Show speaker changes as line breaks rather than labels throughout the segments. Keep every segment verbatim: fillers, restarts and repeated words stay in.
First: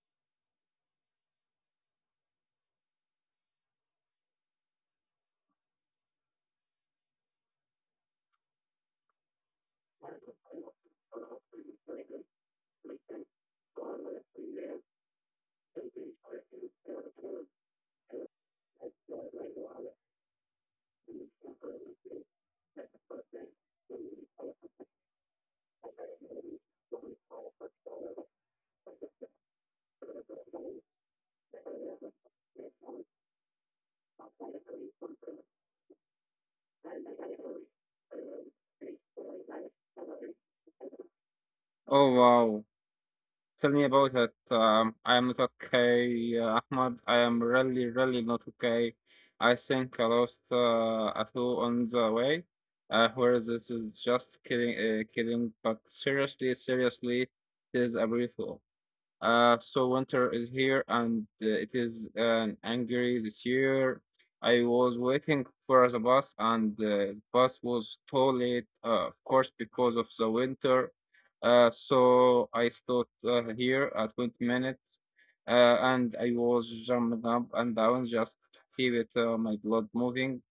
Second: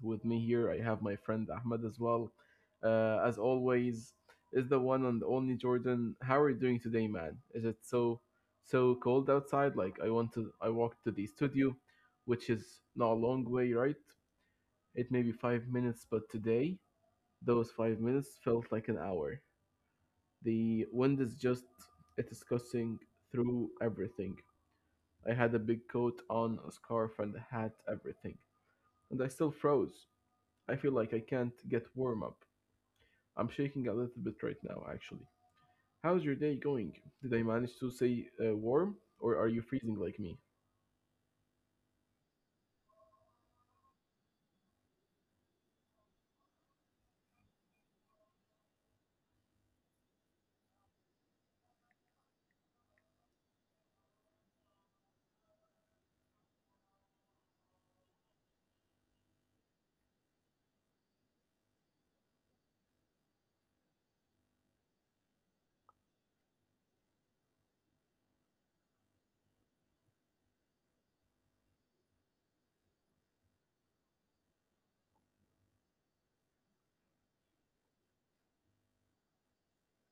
with me here, I have my friend Ahmed as well. Uh, as always, is the one and only Jordan. How are you doing today, man? Is it so so cold outside? Like I want to, I walked to the studio, which is not a long way, right? It may be five minutes, but today those five minutes felt like an hour. The wind is just it is discussing through everything. I had a big coat on, a scarf, and a hat, everything. And I still froze. I feel like I can't get warm up. I'm shaking a little bit right now, actually. How's your day going? Did I manage to stay uh, warm, or are you freezing like me?
Oh wow. Tell me about it. Um, I am not okay, uh, Ahmad. I am really, really not okay. I think I lost uh, a toe on the way. Uh, whereas this is just kidding, uh, kidding. But seriously, seriously, this is a brief uh, so winter is here and uh, it is an angry this year. I was waiting for the bus and uh, the bus was too late, uh, of course, because of the winter. Uh, so I stood uh, here at twenty minutes uh, and I was jumping up and down just to keep it, uh, my blood moving.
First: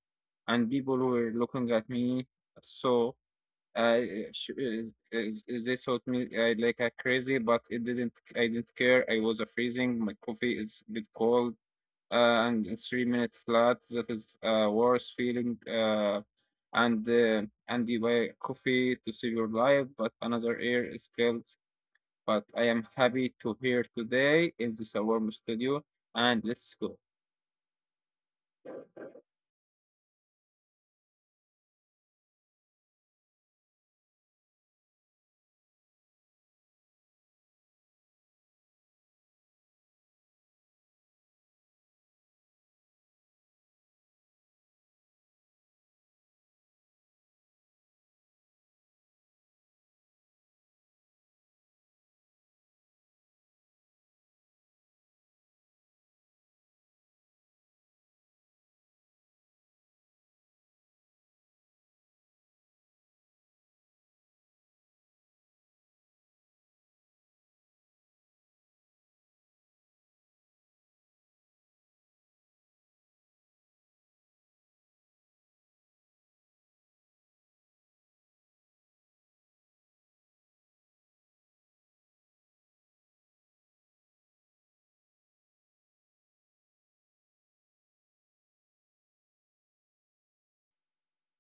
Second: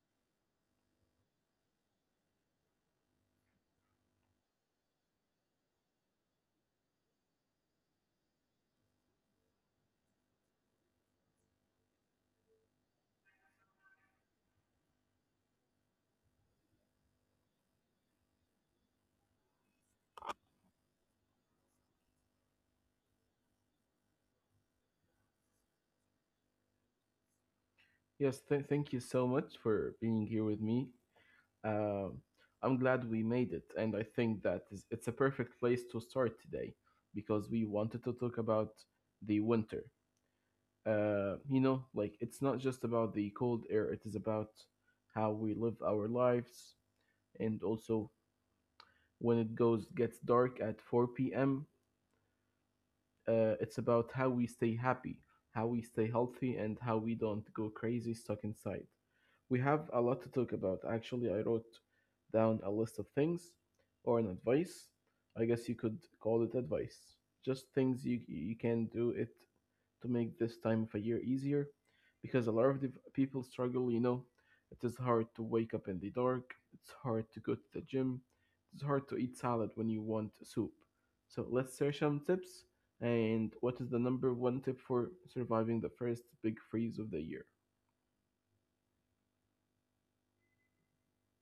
And people were looking at me. So I eh, sh- is, is, is this hot me I like a crazy, but it didn't. I didn't care. I was a freezing. My coffee is a bit cold, uh, and it's three minutes flat. That is a worse feeling. Uh, and uh, and you buy coffee to save your life, but another air is killed. But I am happy to here today in this warm studio, and let's go.
Yes, th- thank you so much for being here with me. Um I'm glad we made it, and I think that is, it's a perfect place to start today because we wanted to talk about the winter. Uh, you know, like it's not just about the cold air, it is about how we live our lives. And also, when it goes gets dark at four p m, uh, it's about how we stay happy, how we stay healthy, and how we don't go crazy stuck inside. We have a lot to talk about. Actually, I wrote down a list of things or an advice. I guess you could call it advice. Just things you you can do it to make this time of a year easier because a lot of the people struggle, you know. It is hard to wake up in the dark, it's hard to go to the gym, it's hard to eat salad when you want soup. So let's share some tips and what is the number one tip for surviving the first big freeze of the year?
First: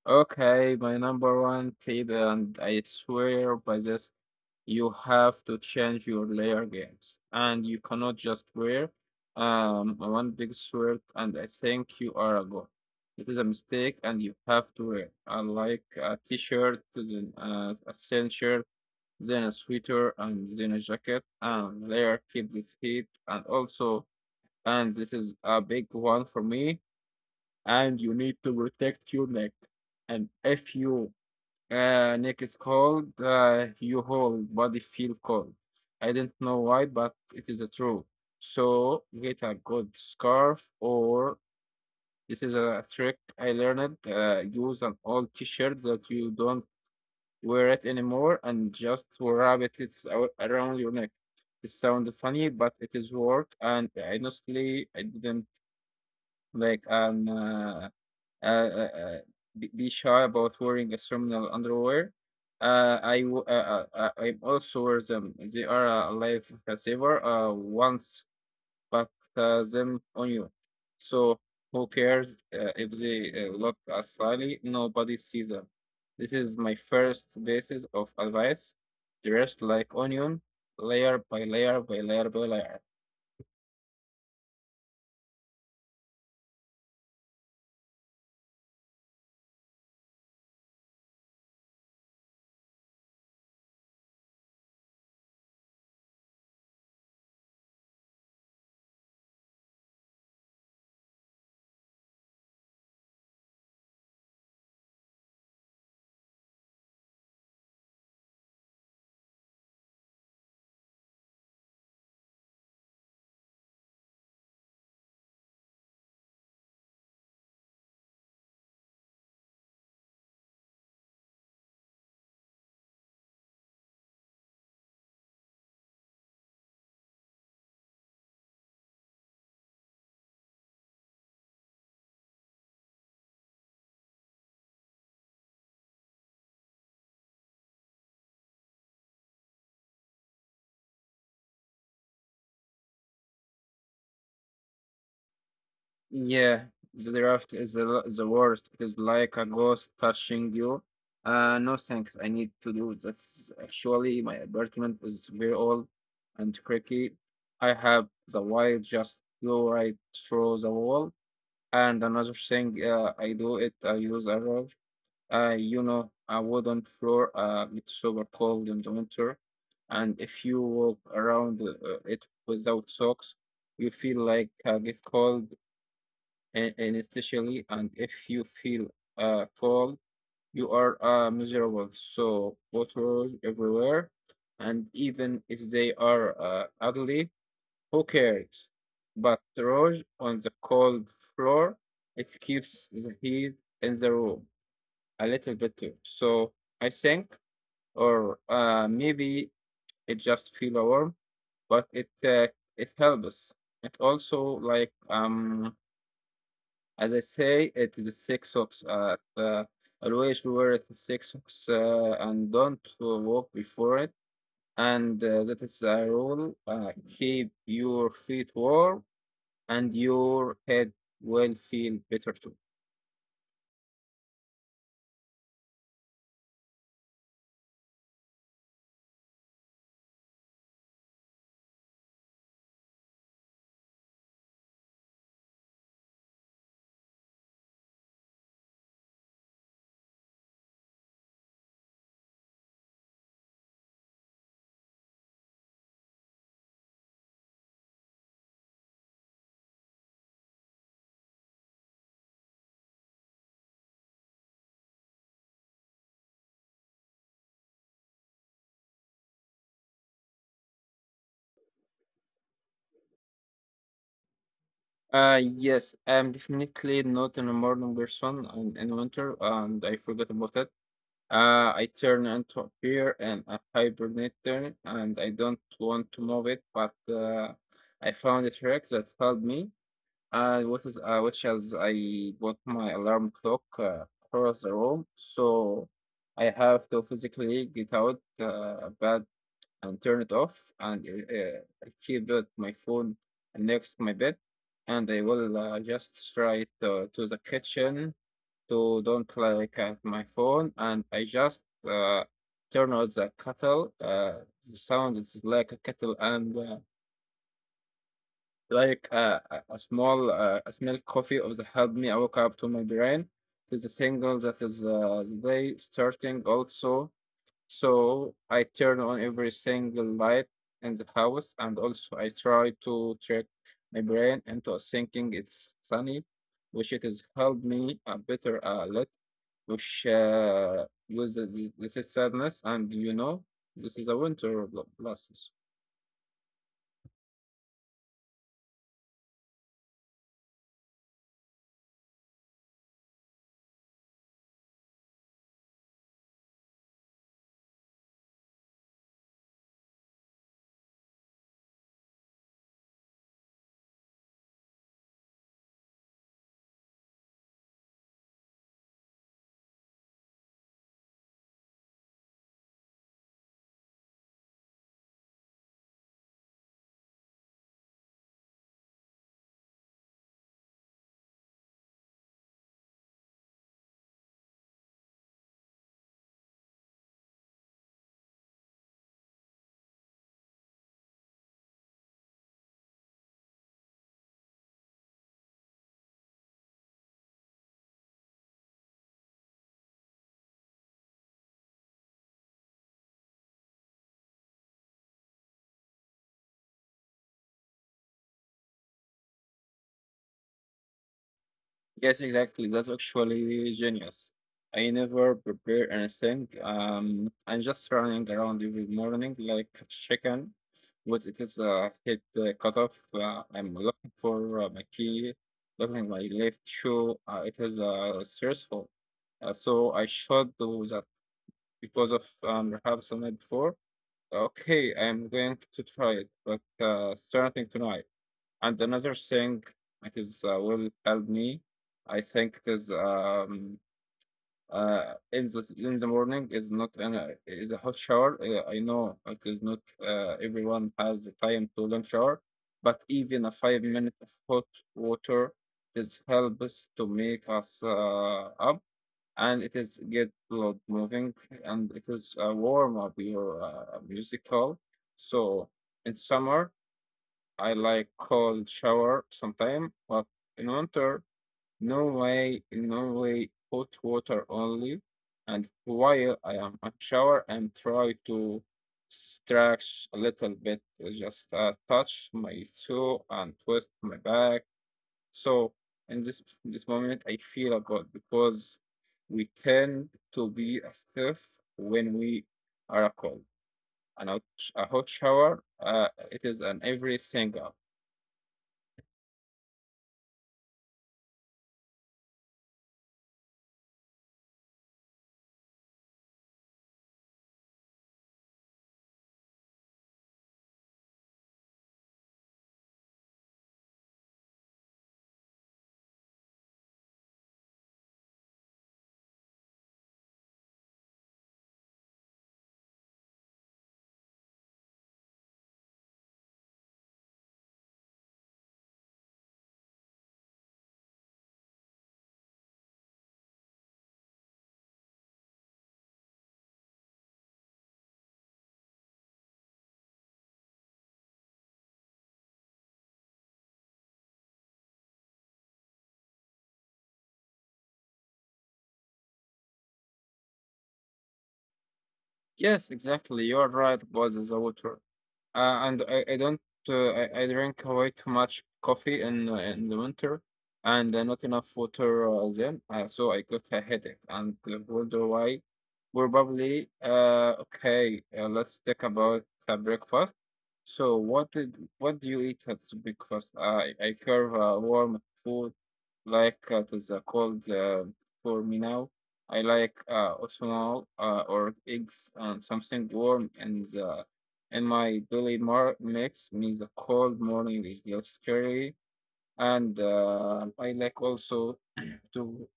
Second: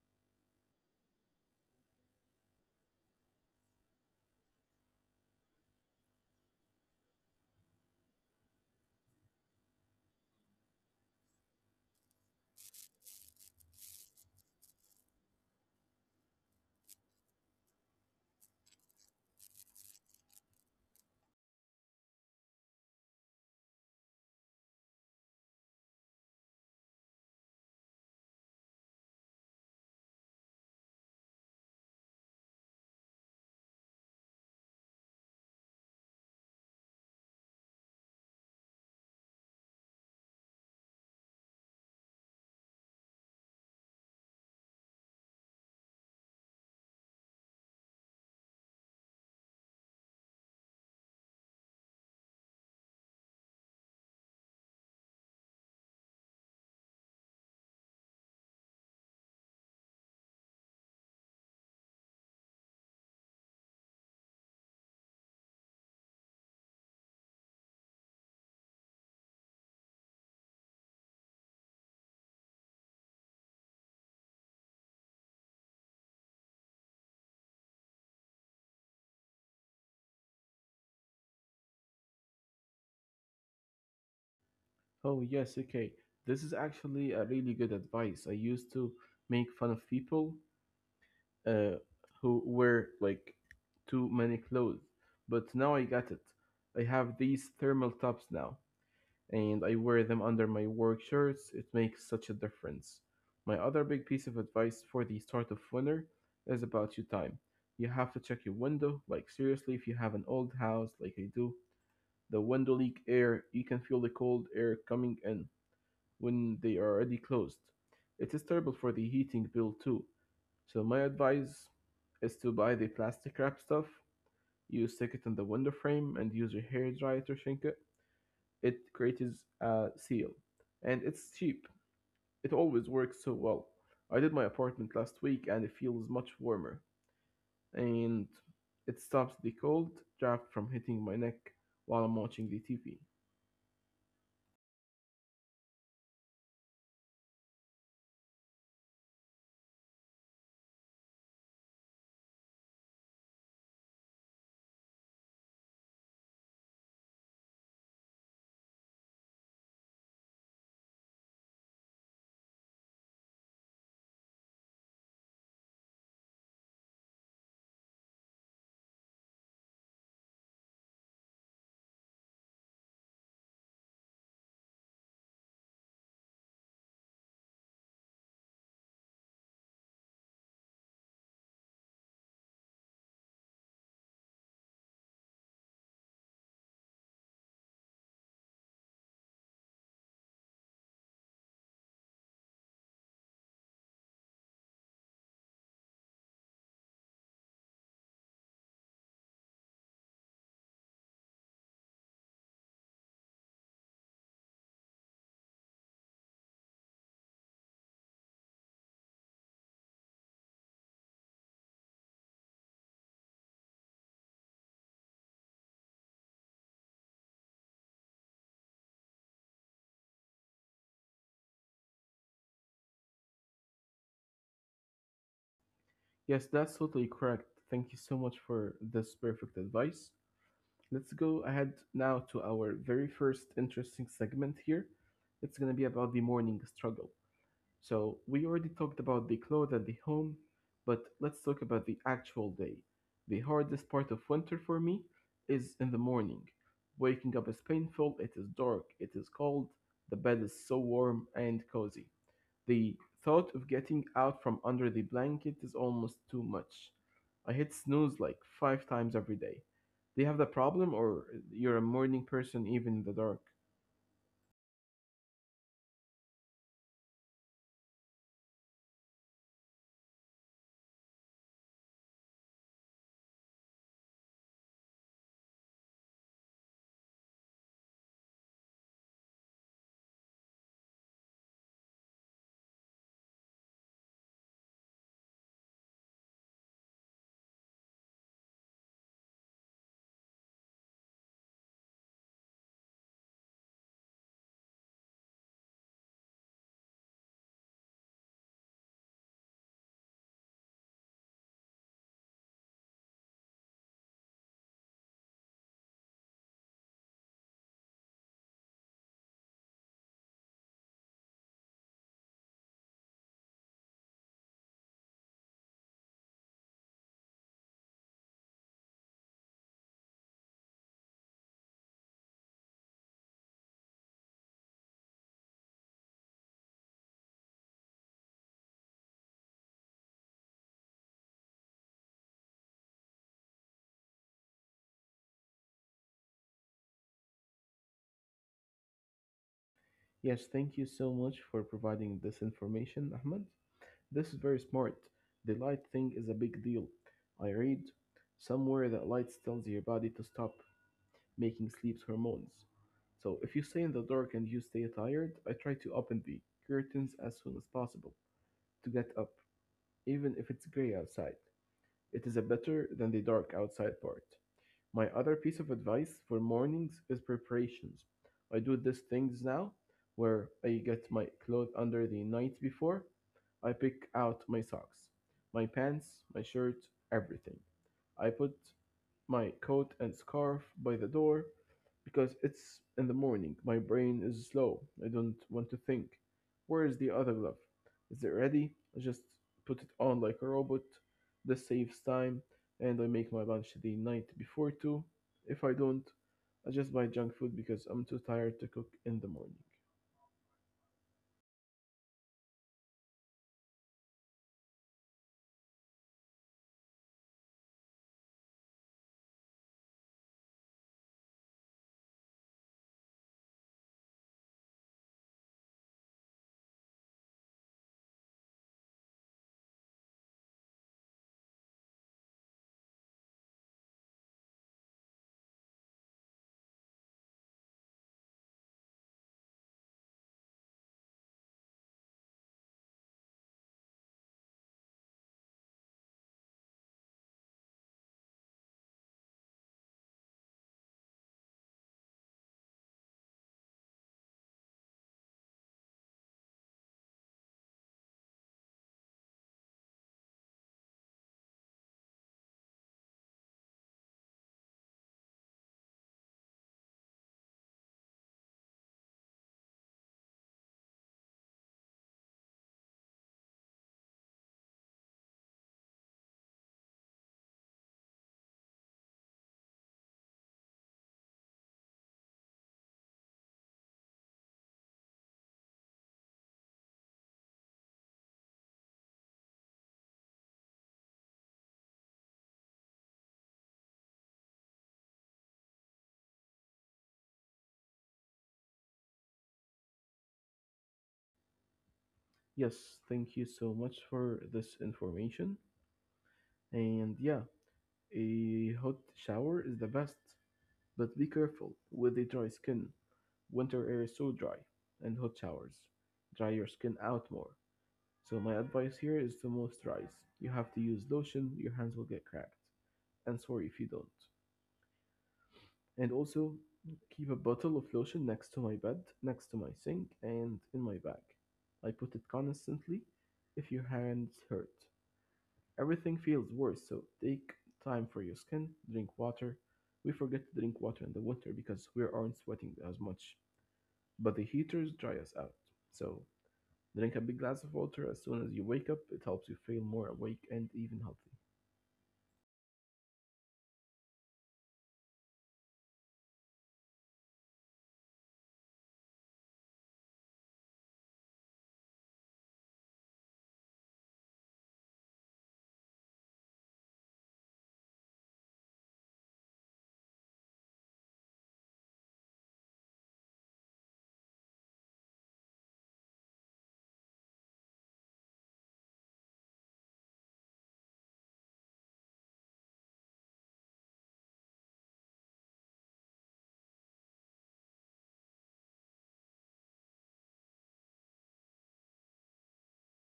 Okay, my number one tip, and I swear by this, you have to change your layer games, and you cannot just wear um one big sweat and I think you are a god. It is a mistake, and you have to wear uh, like a t-shirt, then uh, a thin shirt, then a sweater, and then a jacket, and layer keep this heat, and also, and this is a big one for me and you need to protect your neck. And if your uh, neck is cold, uh, your whole body feel cold. I don't know why, but it is a true. So get a good scarf or this is a trick I learned. Uh, use an old T-shirt that you don't wear it anymore and just wrap it it's ar- around your neck. It sounds funny, but it is work. And honestly, I didn't like an. Uh, uh, uh, uh, be be shy about wearing a ceremonial underwear. Uh, I w- uh, uh, uh, I also wear them. They are a lifesaver. Uh, once but uh, them on you, so who cares uh, if they uh, look as slyly? Nobody sees them. This is my first basis of advice. Dressed like onion, layer by layer by layer by layer.
Oh, yes, okay. This is actually a really good advice. I used to make fun of people uh, who wear like too many clothes. But now I got it. I have these thermal tops now, and I wear them under my work shirts. It makes such a difference. My other big piece of advice for the start of winter is about your time. You have to check your window. Like, seriously, if you have an old house like I do, the window leak air, you can feel the cold air coming in when they are already closed. It is terrible for the heating bill too. So my advice is to buy the plastic wrap stuff. You stick it in the window frame and use your hair dryer to shrink it. It creates a seal, and it's cheap. It always works so well. I did my apartment last week, and it feels much warmer, and it stops the cold draft from hitting my neck while I'm watching the T V.
Yeah, the draft is the, the worst. It is like a ghost touching you. Uh, no thanks. I need to do this. Actually, my apartment is very old and creaky. I have the wire just go right through the wall. And another thing, uh, I do it. I use a rug. Uh, you know, a wooden floor. Uh, it's super cold in the winter, and if you walk around uh, it without socks, you feel like uh, get cold and, and especially and if you feel uh cold you are uh miserable so waters everywhere and even if they are uh, ugly who cares but rose on the cold floor it keeps the heat in the room a little bit too so I think or uh maybe it just feel warm but it uh, it helps it also like um as I say, it is six socks. Uh, uh, always wear it six socks uh, and don't walk before it. And uh, That is a rule. Uh, keep your feet warm and your head will feel better too.
Yes, that's totally correct. Thank you so much for this perfect advice. Let's go ahead now to our very first interesting segment here. It's going to be about the morning struggle. So, we already talked about the clothes and the home, but let's talk about the actual day. The hardest part of winter for me is in the morning. Waking up is painful, it is dark, it is cold, the bed is so warm and cozy. The thought of getting out from under the blanket is almost too much. I hit snooze like five times every day. Do you have that problem, or you're a morning person even in the dark?
Uh, yes, I'm definitely not an morning person in, in winter, and I forgot about that. Uh, I turn into a bear and a hibernator, and I don't want to move it, but uh, I found a trick that helped me. And what is uh, which is I bought my alarm clock uh, across the room, so I have to physically get out uh, bed and turn it off, and uh, I keep it, my phone next my bed, and I will uh, just try to, to the kitchen to don't like at my phone, and I just uh, turn on the kettle. Uh, the sound is like a kettle and uh, like a, a a small uh, a small coffee of the help me wake up to my brain. It's a single that is uh, the day starting also so I turn on every single light in the house and also I try to trick my brain into thinking it's sunny which it has helped me a better uh, lot which uh, with this, this is sadness and you know this is a winter bl- blast.
Yes, thank you so much for providing this information, Ahmed. This is very smart. The light thing is a big deal. I read somewhere that light tells your body to stop making sleep hormones. So if you stay in the dark and you stay tired, I try to open the curtains as soon as possible to get up. Even if it's grey outside, it is a better than the dark outside part. My other piece of advice for mornings is preparations. I do these things now where I get my clothes under the night before. I pick out my socks, my pants, my shirt, everything. I put my coat and scarf by the door because it's in the morning. My brain is slow. I don't want to think. Where is the other glove? Is it ready? I just put it on like a robot. This saves time, and I make my lunch the night before too. If I don't, I just buy junk food because I'm too tired to cook in the morning.
Yes, exactly. That's actually genius. I never prepare anything. Um, I'm just running around every morning like a chicken. Once it is uh, hit the cutoff, uh, I'm looking for uh, my key, looking my left shoe. Uh, it is uh, stressful. Uh, so I should do that because of um, perhaps the night before. Okay, I'm going to try it, but uh, starting tonight. And another thing, it is uh, will help me. I think it is um, uh, in the in the morning is not an uh, is a hot shower. Uh, I know it is not uh, everyone has the time to long shower, but even a five minute of hot water is helps to make us uh, up, and it is get blood moving, and it is uh, warm up your uh, musical. So in summer I like cold shower sometime, but in winter, no way, no way, hot water only. And while I am at shower and try to stretch a little bit, uh, just uh, touch my toe and twist my back. So in this this moment, I feel good because we tend to be stiff when we are cold. And a hot sh- a hot shower, uh, it is an everything.
Yes, thank you so much for this information. And yeah, a hot shower is the best, but be careful with the dry skin. Winter air is so dry, and hot showers dry your skin out more. So my advice here is to moisturize. You have to use lotion, your hands will get cracked. And sorry if you don't. And also keep a bottle of lotion next to my bed, next to my sink, and in my bag. I put it constantly if your hands hurt. Everything feels worse, so take time for your skin, drink water. We forget to drink water in the winter because we aren't sweating as much, but the heaters dry us out. So drink a big glass of water as soon as you wake up. It helps you feel more awake and even healthy.
Yes, exactly. You are right about the water. Uh, and I, I don't uh, I, I drink way too much coffee in uh, in the winter and uh, not enough water uh, then uh, so I got a headache and uh, wonder why probably uh okay uh, let's talk about uh, breakfast so what did what do you eat at the breakfast I I curve uh, warm food like uh, it is uh, cold uh, for me now I like uh, oatmeal uh, or eggs and something warm and the in my belly mar- makes me the cold morning is less scary. And uh, I like also to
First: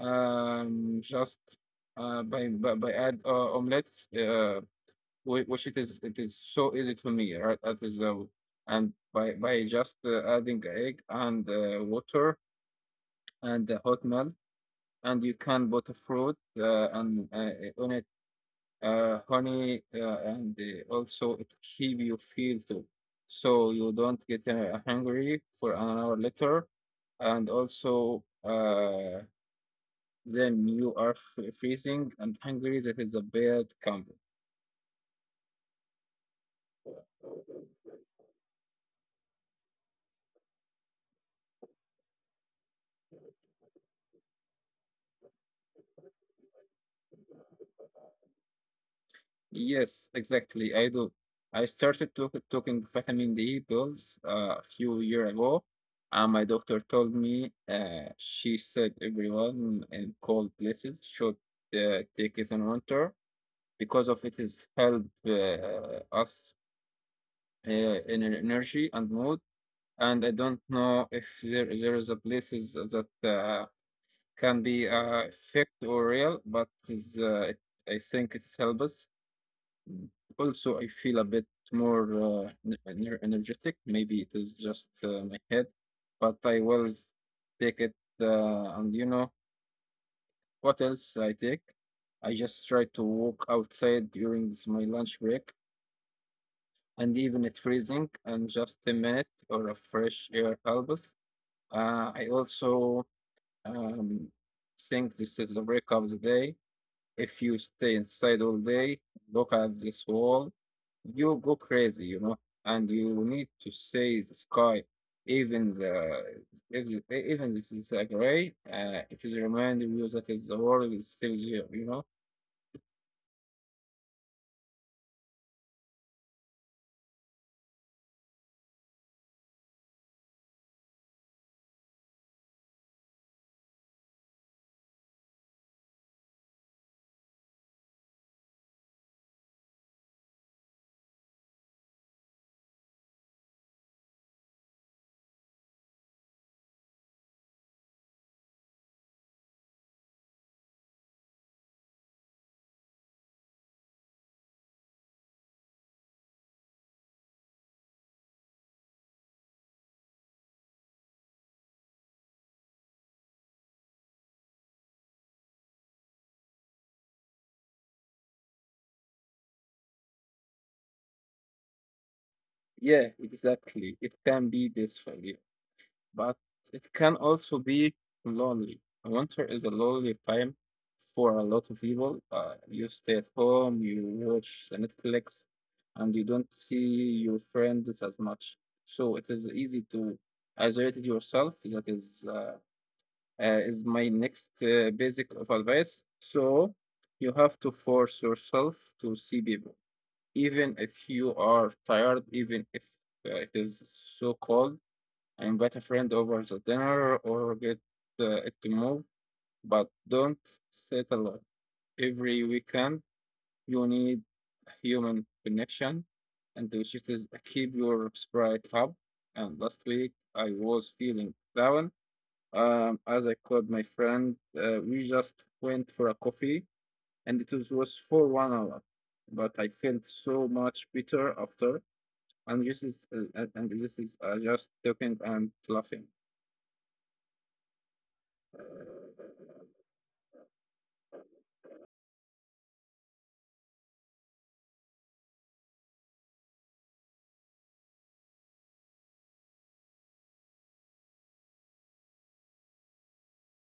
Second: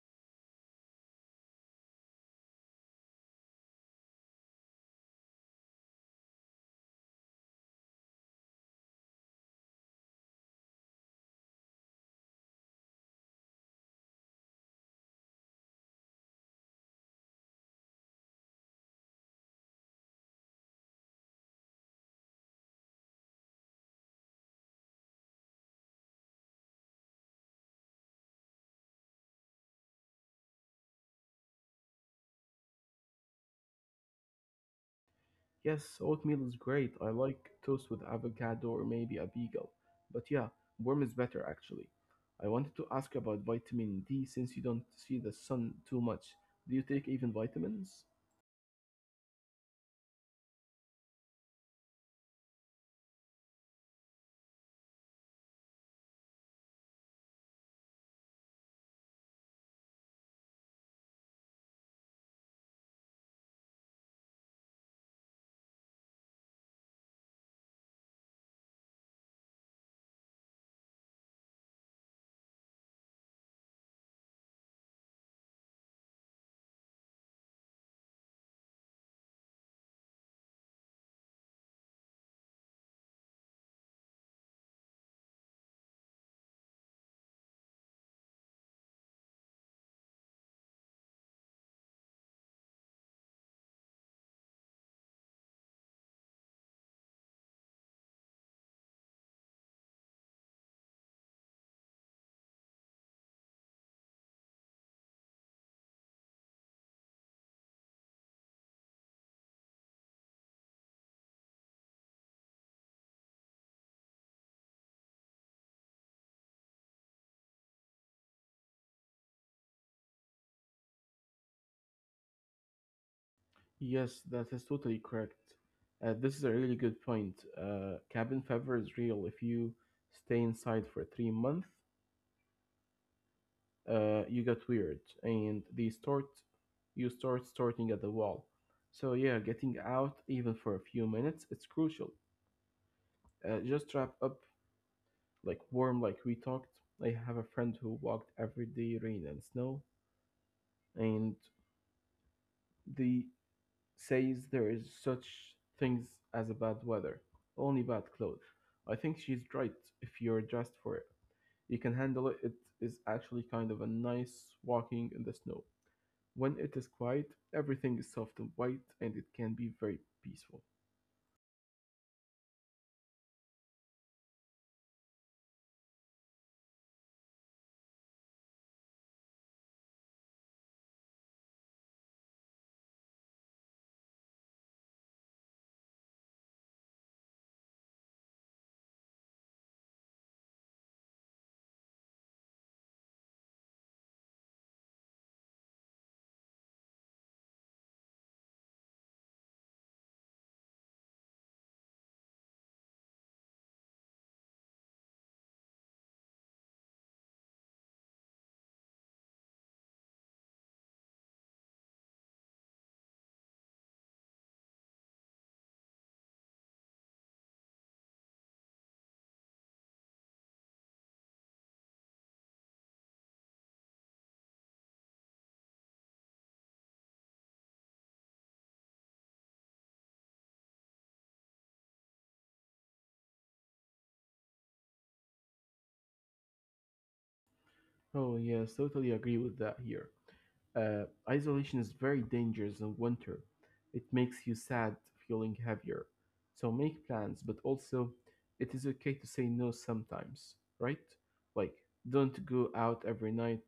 um, just uh, by, by by add uh, omelets, uh, whi- which it is it is so easy to me, right? That is uh, and by by just uh, adding egg and uh, water and uh, hot milk, and you can put fruit uh, and uh, on it uh, honey, uh, and uh, also it keep you feel too, so you don't get uh, hungry for an hour later, and also uh, then you are f- freezing and hungry. That is a bad combo.
Yes, oatmeal is great. I like toast with avocado or maybe a bagel. But yeah, warm is better actually. I wanted to ask about vitamin D since you don't see the sun too much. Do you take even vitamins?
Yes, exactly. I do. I started to- taking vitamin D pills uh, a few year ago. And my doctor told me, uh, she said everyone in cold places should uh, take it in winter because of it is help uh, us uh, in an energy and mood. And I don't know if there there is a places that uh, can be uh, fake or real, but is, uh, it, I think it's help us. Also, I feel a bit more uh, n- ener- energetic. Maybe it is just uh, my head, but I will take it. Uh, and you know what else I take? I just try to walk outside during my lunch break and even at freezing and just a minute or a fresh air helps. Uh, I also um, think this is a break of the day. If you stay inside all day, look at this wall, you go crazy, you know, and you need to see the sky. Even the if you- e- even this is a gray, uh, it is reminding you that is the world is still here, you know.
Yes, that is totally correct. Uh, this is a really good point. Uh, cabin fever is real if you stay inside for three months uh, you get weird and they start you start starting at the wall. So yeah, getting out even for a few minutes it's crucial. Uh, just wrap up like warm like we talked. I have a friend who walked every day, rain and snow, and they says there is such things as a bad weather, only bad clothes. I think she's right. If you're dressed for it, you can handle it it Is actually kind of a nice walking in the snow. When it is quiet, everything is soft and white, and it can be very peaceful.
Yeah, exactly. It can be this for you. But it can also be lonely. Winter is a lonely time for a lot of people. Uh, you stay at home, you watch the Netflix, and you don't see your friends as much. So it is easy to isolate yourself. That is uh, uh, is my next uh, basic of advice. So you have to force yourself to see people, even if you are tired, even if uh, it is so cold. I invite a friend over the dinner or get uh, it to move, but don't settle it. Every weekend. You need a human connection, and which is a keep your spirit up. And last week I was feeling down, um, as I called my friend. Uh, we just went for a coffee, and it was, was for one hour, but I felt so much better after. And this is uh, and and this is uh, just talking and laughing.
Oh, yes, totally agree with that here. Uh, Isolation is very dangerous in winter. It makes you sad, feeling heavier. So make plans, but also it is okay to say no sometimes, right? Like, don't go out every night.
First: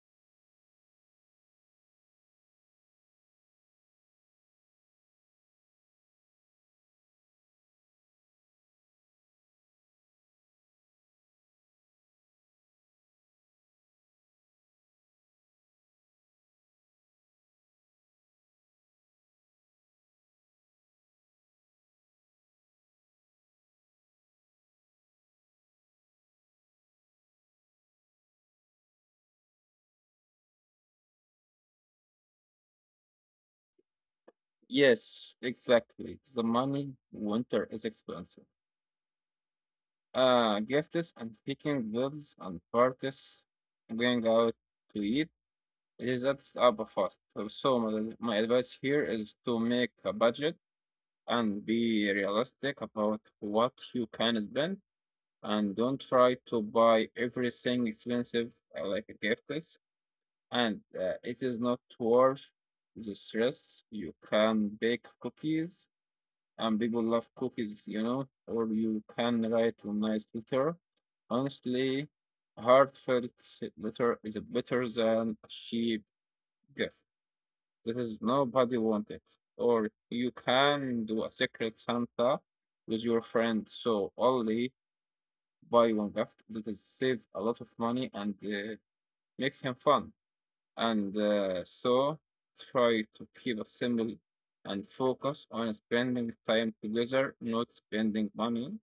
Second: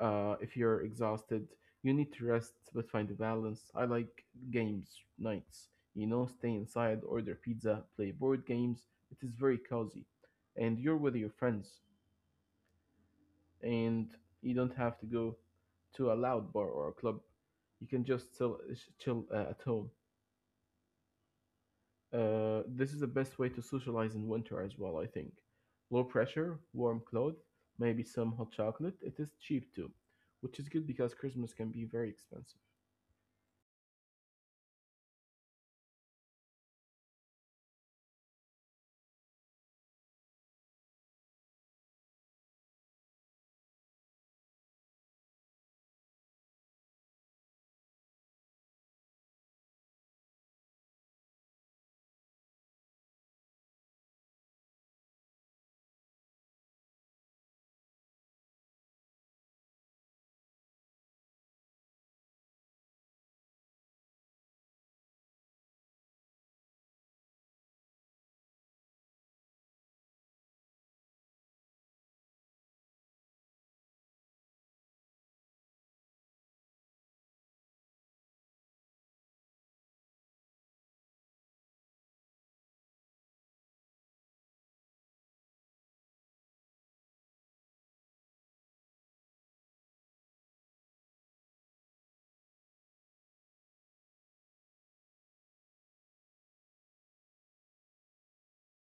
Uh, if you're exhausted, you need to rest but find a balance. I like games nights. You know, stay inside, order pizza, play board games. It is very cozy. And you're with your friends, and you don't have to go to a loud bar or a club. You can just chill, sh- chill uh, at home. Uh, this is the best way to socialize in winter as well, I think. Low pressure, warm clothes, maybe some hot chocolate. It is cheap too, which is good because Christmas can be very expensive.
Yes, exactly. The money winter is expensive. Uh, gifts and picking bills and parties, going out to eat, it is adds up fast. Uh, So my, my advice here is to make a budget and be realistic about what you can spend, and don't try to buy everything expensive uh, like gifts. And uh, it is not worth the stress. You can bake cookies and people love cookies, you know, or you can write a nice letter. Honestly, heartfelt letter is better than a cheap gift. That is nobody wanted. Or you can do a secret Santa with your friend. So only buy one gift that is save a lot of money and uh, make him fun. And uh, so try to keep it simple and focus on spending time together, not spending money.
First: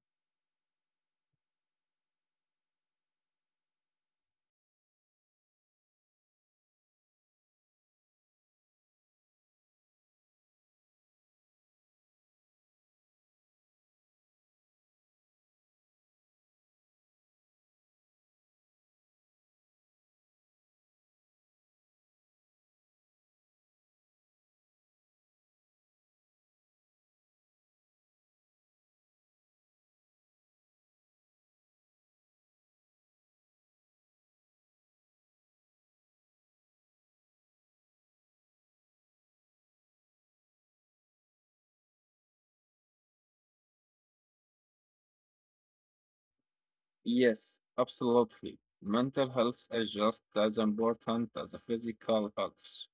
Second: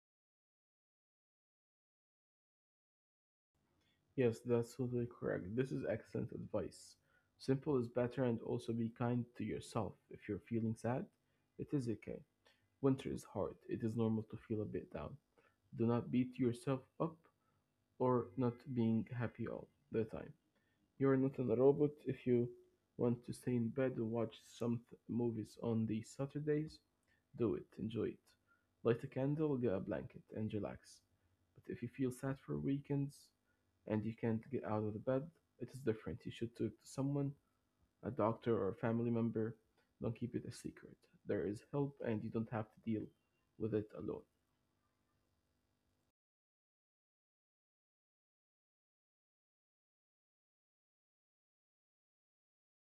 Yes, that's totally correct. This is excellent advice. Simple is better and also be kind to yourself. If you're feeling sad, it is okay. Winter is hard. It is normal to feel a bit down. Do not beat yourself up or not being happy all the time. You're not a robot if you want to stay in bed and watch some th- movies on the Saturdays. Do it, enjoy it. Light a candle, get a blanket, and relax. But if you feel sad for weekends and you can't get out of the bed, it is different. You should talk to someone, a doctor or a family member. Don't keep it a secret. There is help, and you don't have to deal with it alone.
Yes, absolutely. Mental health is just as important as the physical health,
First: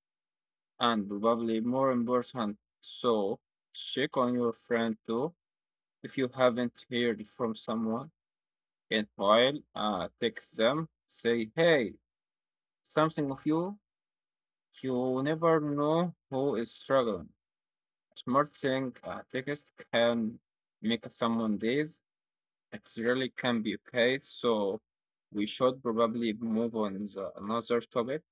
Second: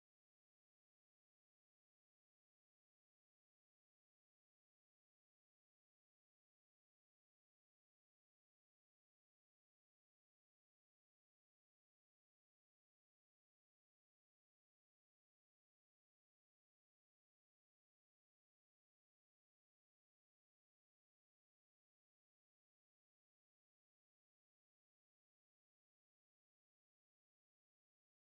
and probably more important. So check on your friend too. If you haven't heard from someone in a while, uh, text them, say, hey, something of you, you never know who is struggling. Smashing a text can make someone days. It really can be okay. So we should probably move on the another topic.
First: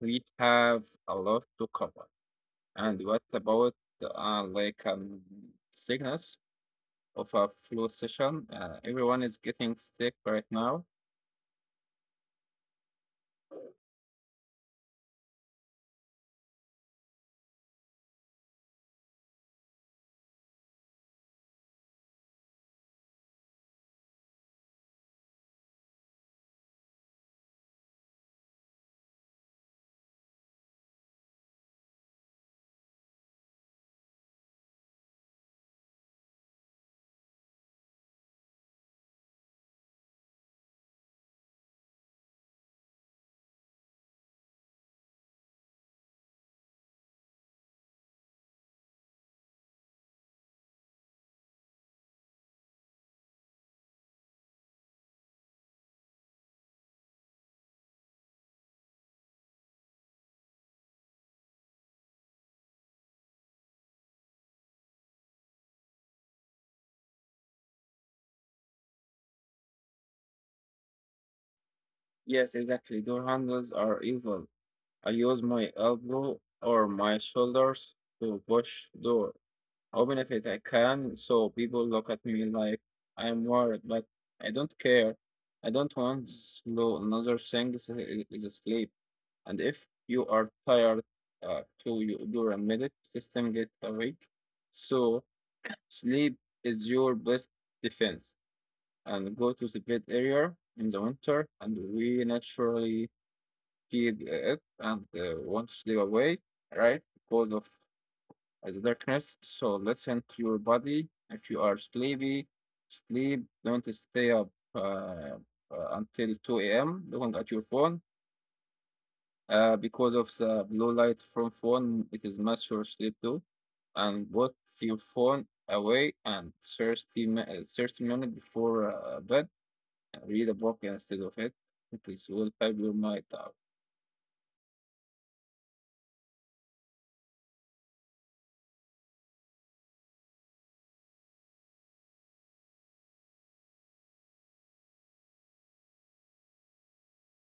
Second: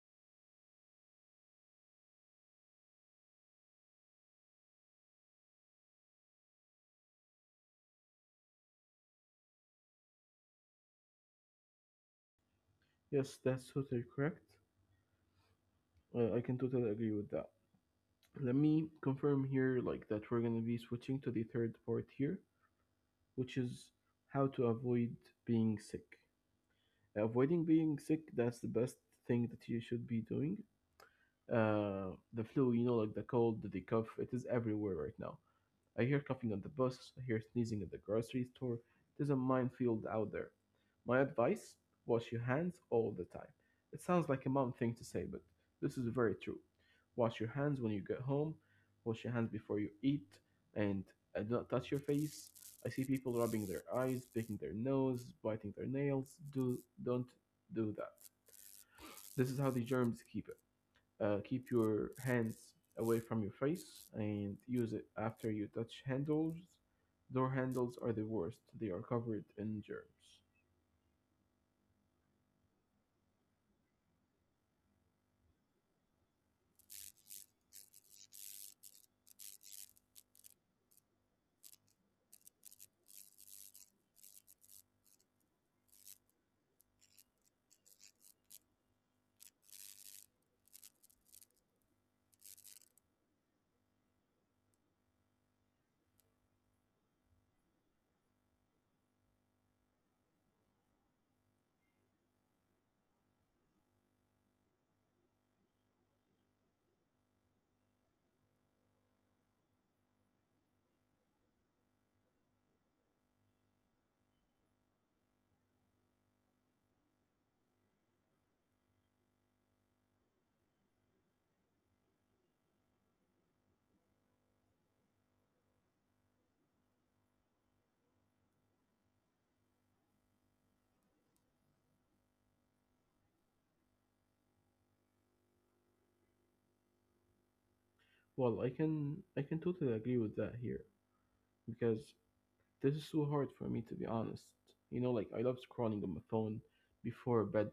We have a lot to cover. And what about uh, like um, sickness of a flu session? Uh, everyone is getting sick right now.
Yes, that's totally correct. Uh, I can totally agree with that. Let me confirm here like that we're going to be switching to the third part here, which is how to avoid being sick. Avoiding being sick, that's the best thing that you should be doing. Uh the flu, you know, like the cold, the cough, it is everywhere right now. I hear coughing on the bus, I hear sneezing at the grocery store. There's a minefield out there. My advice, wash your hands all the time. It sounds like a mom thing to say, but this is very true. Wash your hands when you get home, wash your hands before you eat, and uh, do not touch your face. I see people rubbing their eyes, picking their nose, biting their nails. Do don't do that. This is how the germs keep it. Uh, keep your hands away from your face and use it after you touch handles. Door handles are the worst. They are covered in germs.
Yes, exactly. Door handles are evil. I use my elbow or my shoulders to push door how benefit I can, so people look at me like I'm worried, but I don't care. I don't want slow. Another thing is, is sleep. And if you are tired uh, to you, your immediate system get awake, so sleep is your best defense. And go to the bed area in the winter, and we naturally keep it and uh, want to sleep away, right? Because of as a darkness. So listen to your body. If you are sleepy, sleep. Don't stay up uh, uh, until two a m looking at your phone. Uh, because of the blue light from phone, it is mess your sleep too. And put your phone away and thirty, mi- uh, thirty minutes before uh, bed. Read a book instead of it. It is will help your mind out.
Well, I can I can totally agree with that here because this is so hard for me to be honest. You know, like I love scrolling on my phone before bed,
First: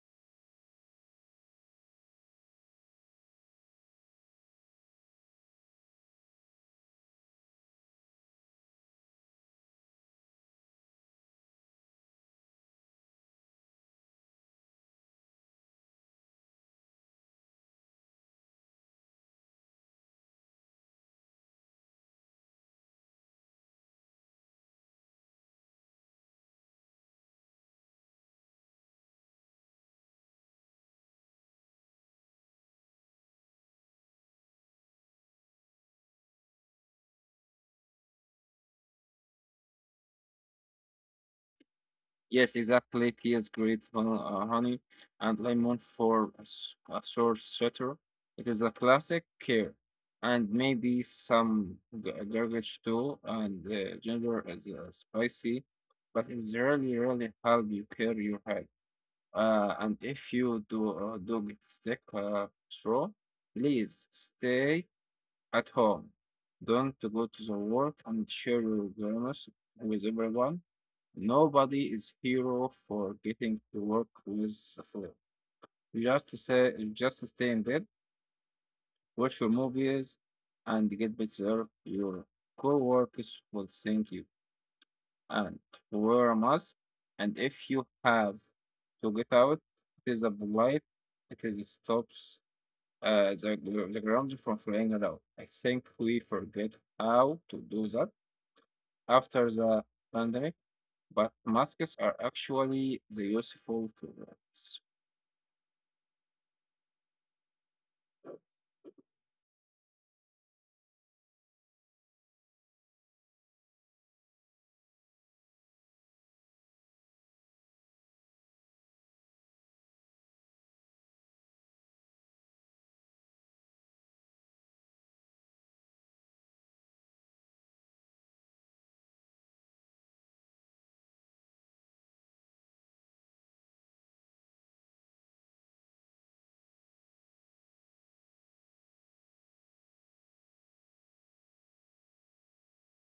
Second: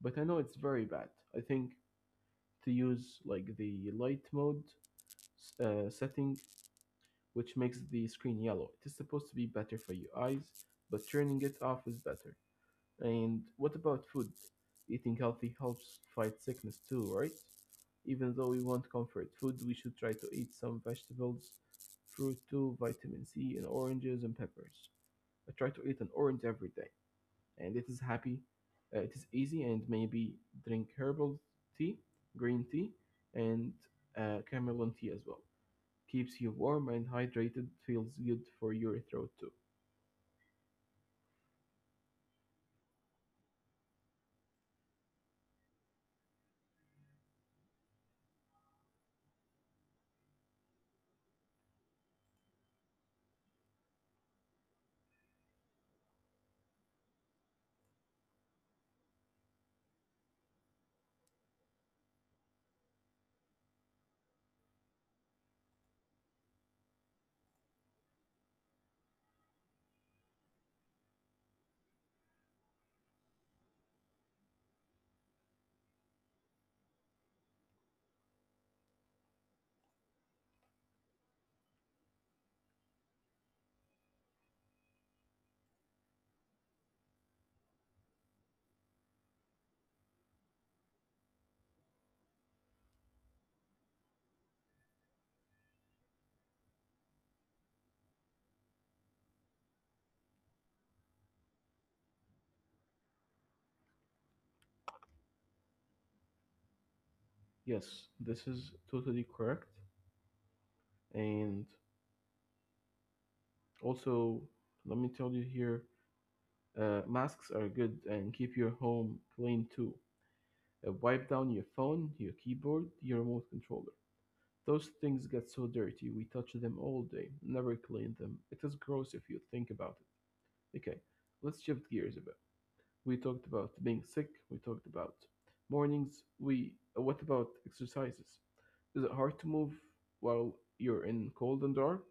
but I know it's very bad. I think to use like the light mode uh, setting, which makes the screen yellow. It is supposed to be better for your eyes, but turning it off is better. And what about food? Eating healthy helps fight sickness too, right? Even though we want comfort food, we should try to eat some vegetables, fruit too, vitamin C, and oranges and peppers. I try to eat an orange every day, and it is happy. Uh, it is easy, and maybe drink herbal tea, green tea, and uh, chamomile tea as well. Keeps you warm and hydrated, feels good for your throat too.
Yes, exactly. Tea is great, hon- uh, honey, and lemon for a s- a sore sweater. It is a classic care, and maybe some g- garlic too. And uh, ginger is uh, spicy, but it's really, really help you clear your head. Uh, and if you do uh, do get sick, uh, sure, please stay at home. Don't go to the work and share your germs with everyone. Nobody is hero for getting to work with the flow. Just say, just stay in bed, watch your movies, and get better. Your co-workers will thank you. And wear a mask. And if you have to get out, it is a blight. It is stops uh, the gr- the ground from flying around. I think we forget how to do that after the pandemic. But masks are actually the useful tools.
Yes, this is totally correct. And also, let me tell you here, uh, masks are good and keep your home clean too. Uh, wipe down your phone, your keyboard, your remote controller. Those things get so dirty, we touch them all day, never clean them. It is gross if you think about it. Okay, let's shift gears a bit. We talked about being sick, we talked about mornings, we uh, what about exercises? Is it hard to move while you're in cold and dark?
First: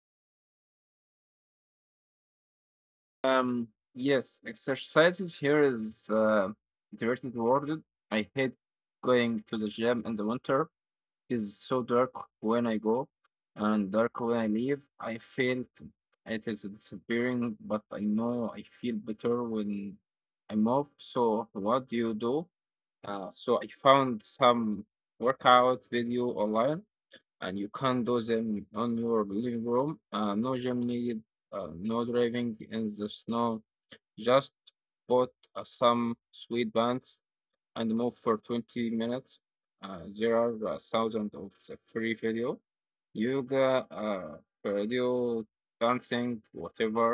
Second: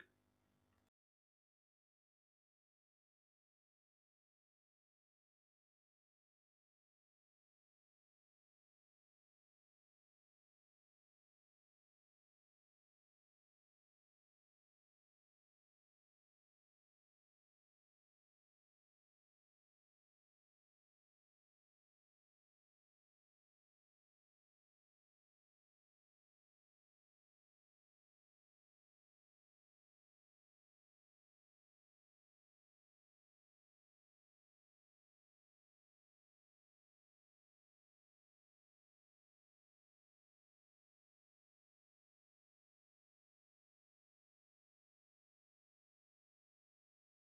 Um, yes, exercises here is uh, iterated worded. I hate going to the gym in the winter. It is so dark when I go and dark when I leave. I felt it is disappearing, but I know I feel better when I move. So what do you do? Uh, so I found some workout video online and you can do them on your living room. Uh, no gym needed, uh, no driving in the snow. Just put uh, some sweet bands and move for twenty minutes. Uh, there are uh, thousands of the free video, yoga, uh, cardio, dancing, whatever.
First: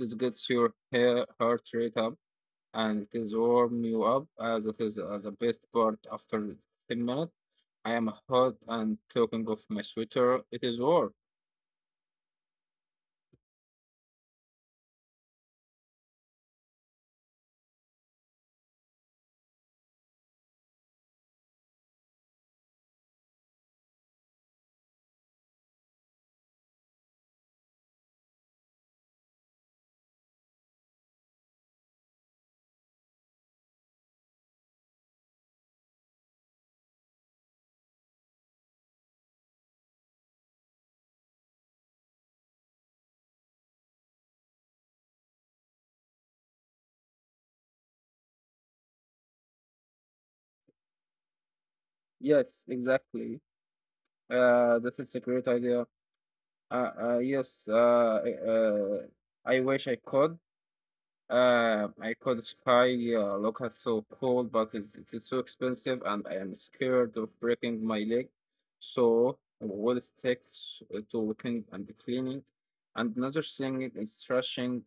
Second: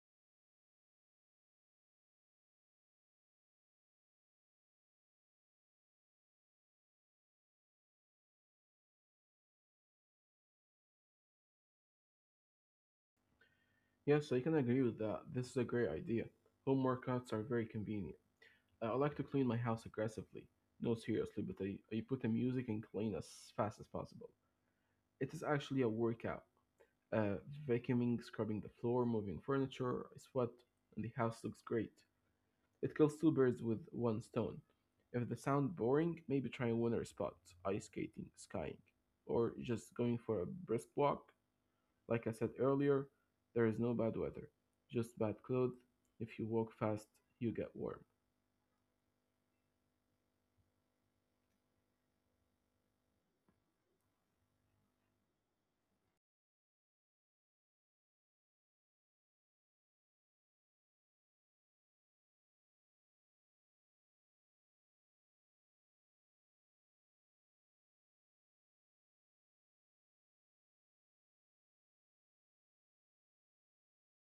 This gets your hair, heart rate up and it is warm you up. Uh, that is uh, the best part after ten minutes. I am hot and talking of my sweater. It is warm.
Yes, I can agree with that. This is a great idea. Home workouts are very convenient. I I like to clean my house aggressively. No, seriously, but I, I put the music and clean as fast as possible. It is actually a workout. Uh, Vacuuming, scrubbing the floor, moving furniture, I sweat, and the house looks great. It kills two birds with one stone. If the sound boring, maybe try a winter spot, ice skating, skiing, or just going for a brisk walk. Like I said earlier, there is no bad weather, just bad clothes. If you walk fast, you get warm.
Yes, exactly. Uh, that is a great idea. Uh, uh, yes, uh, uh, I wish I could. Uh, I could sky uh, look at so cold, but it's, it is so expensive, and I am scared of breaking my leg. So I will stick s- to weekend and cleaning. And another thing is thrashing.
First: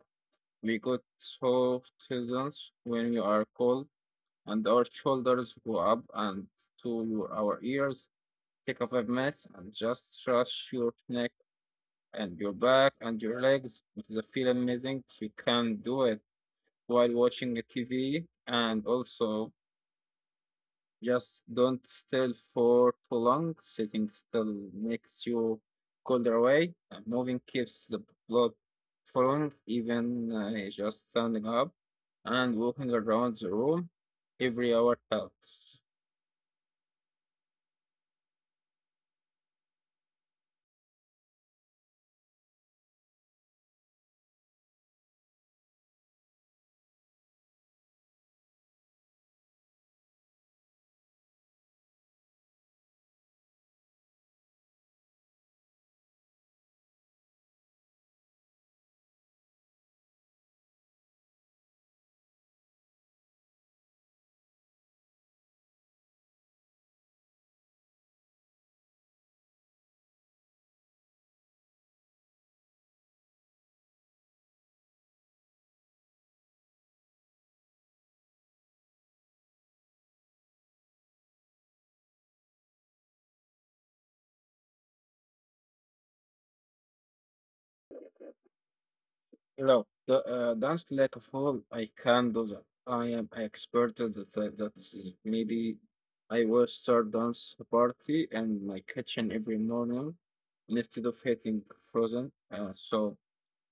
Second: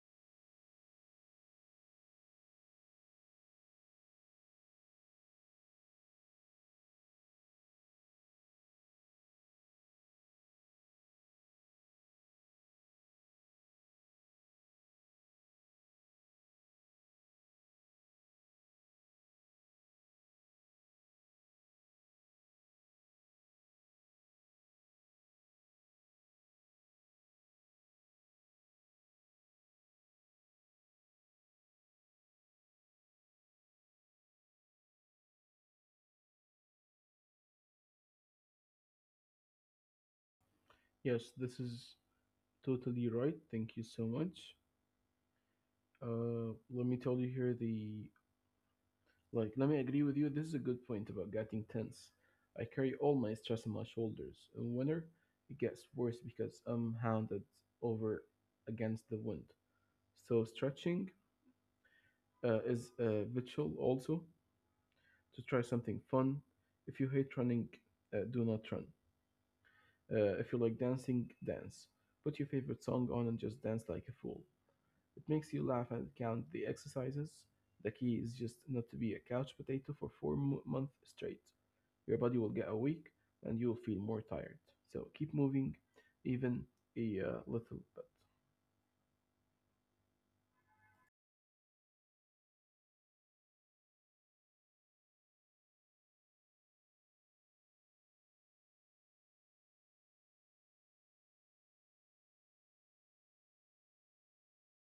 We got soft heavens when we are cold, and our shoulders go up and to our ears. Take a five minutes and just stretch your neck and your back and your legs. It is a feel amazing. You can do it while watching a T V and also just don't still for too long. Sitting still makes you colder away. And moving keeps the blood flowing, even uh, just standing up and walking around the room every hour helps.
Yes, this is totally right. Thank you so much. Uh, let me tell you here the like. Let me agree with you. This is a good point about getting tense. I carry all my stress on my shoulders. In winter, it gets worse because I'm hounded over against the wind. So stretching uh, is a uh, ritual also to try something fun. If you hate running, uh, do not run. Uh, if you like dancing, dance. Put your favorite song on and just dance like a fool. It makes you laugh and count the exercises. The key is just not to be a couch potato for four mo- months straight. Your body will get a weak and you'll feel more tired. So keep moving, even a uh, little bit.
No, the, uh, dance like a fool, I can do that. I am expert at that. That's maybe I will start dance party in my kitchen every morning instead of hitting frozen. Uh, so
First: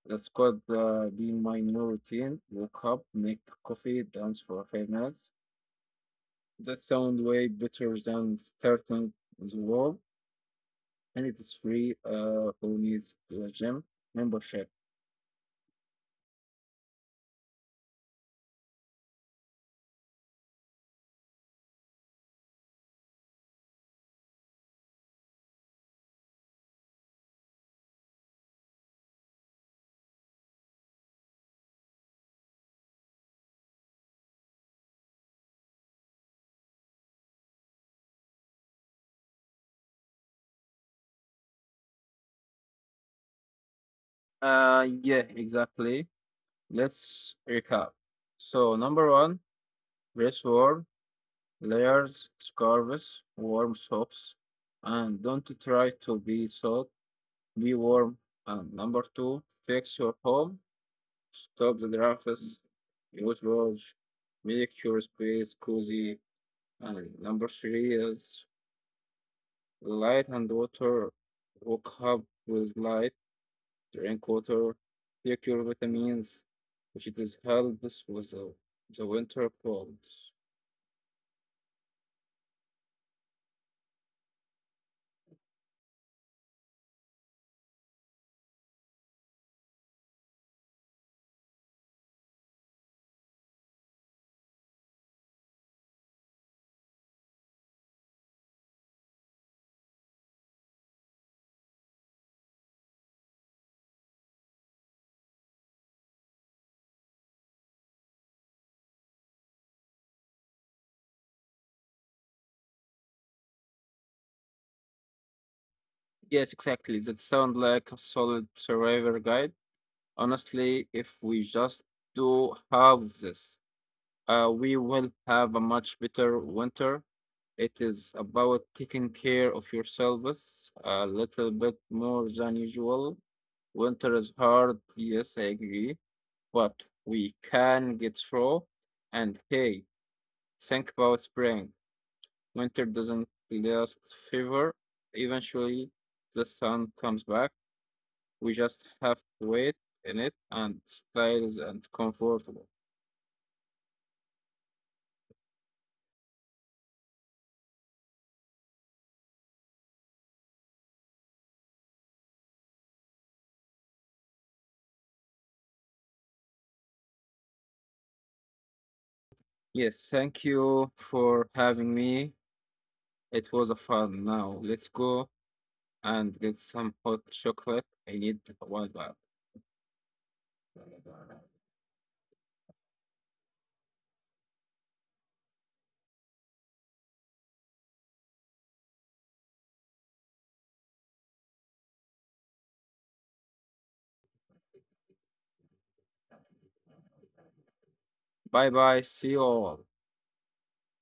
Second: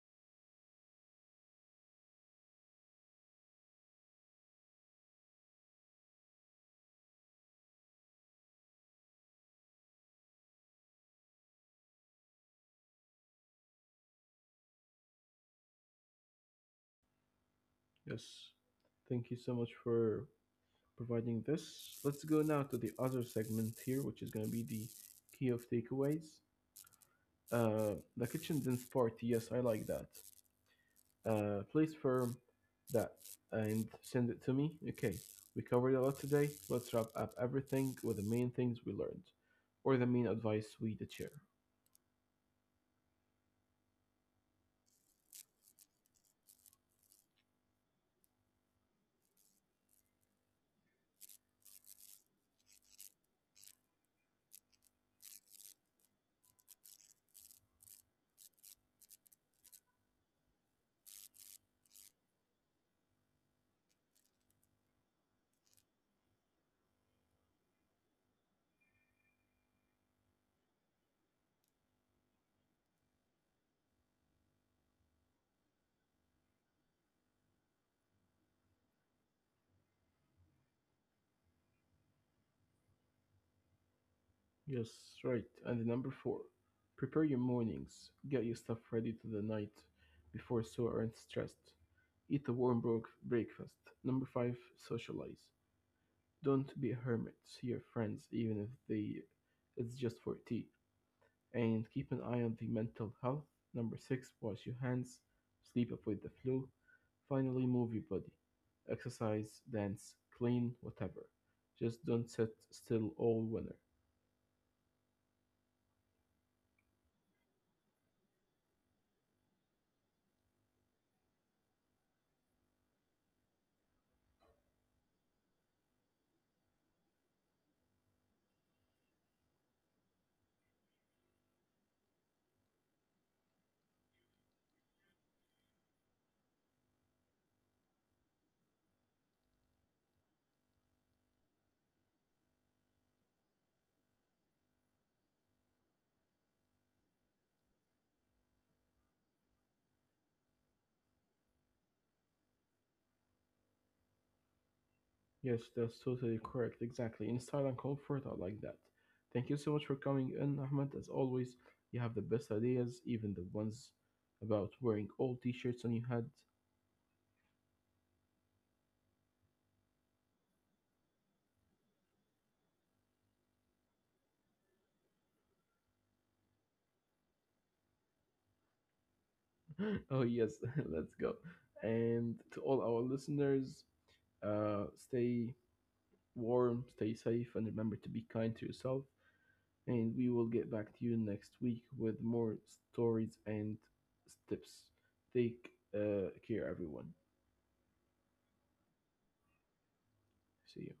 it's called uh, Be My New Routine. Wake up, make coffee, dance for five minutes. That sound way better than starting the wall, and it is free. Uh, who needs a gym membership?
Yes. Thank you so much for providing this. Let's go now to the other segment here, which is going to be the key of takeaways. Uh, the kitchen dance party. Yes, I like that. Uh, please firm that and send it to me. Okay, we covered a lot today. Let's wrap up everything with the main things we learned, or the main advice we did share.
Uh, yeah, exactly. Let's recap. So number one, dress warm, layers, scarves, warm socks, and don't try to be soft. Be warm. And number two, fix your home, stop the office, which was make your space cozy. And number three is light and water. Wake up with light, drink water, take your vitamins, which it is helps with the, the winter colds.
Yes, right. And number four, prepare your mornings. Get your stuff ready to the night before so aren't stressed. Eat a warm broke breakfast. Number five, socialize. Don't be a hermit. See your friends, even if they it's just for tea, and keep an eye on the mental health. Number six, wash your hands, sleep, avoid the flu. Finally, move your body. Exercise, dance, clean, whatever. Just don't sit still all winter.
Yes, exactly. That sounds like a solid survivor guide. Honestly, if we just do half this. Uh, we will have a much better winter. It is about taking care of yourselves a little bit more than usual. Winter is hard, yes, I agree, but we can get through. And hey, think about spring. Winter doesn't last forever. Eventually, the sun comes back. We just have to wait in it and styles and comfortable.
Yes, that's totally correct. Exactly. In style and comfort, I like that. Thank you so much for coming in, Ahmed. As always, you have the best ideas, even the ones about wearing old t shirts on your head.
Yes, thank you for having me. It was a fun. Now let's go and get some hot chocolate. I need one.
Oh, yes, let's go. And to all our listeners, uh, stay warm, stay safe, and remember to be kind to yourself. And we will get back to you next week with more stories and tips. Take uh, care, everyone.
Bye bye. See you all.
See you.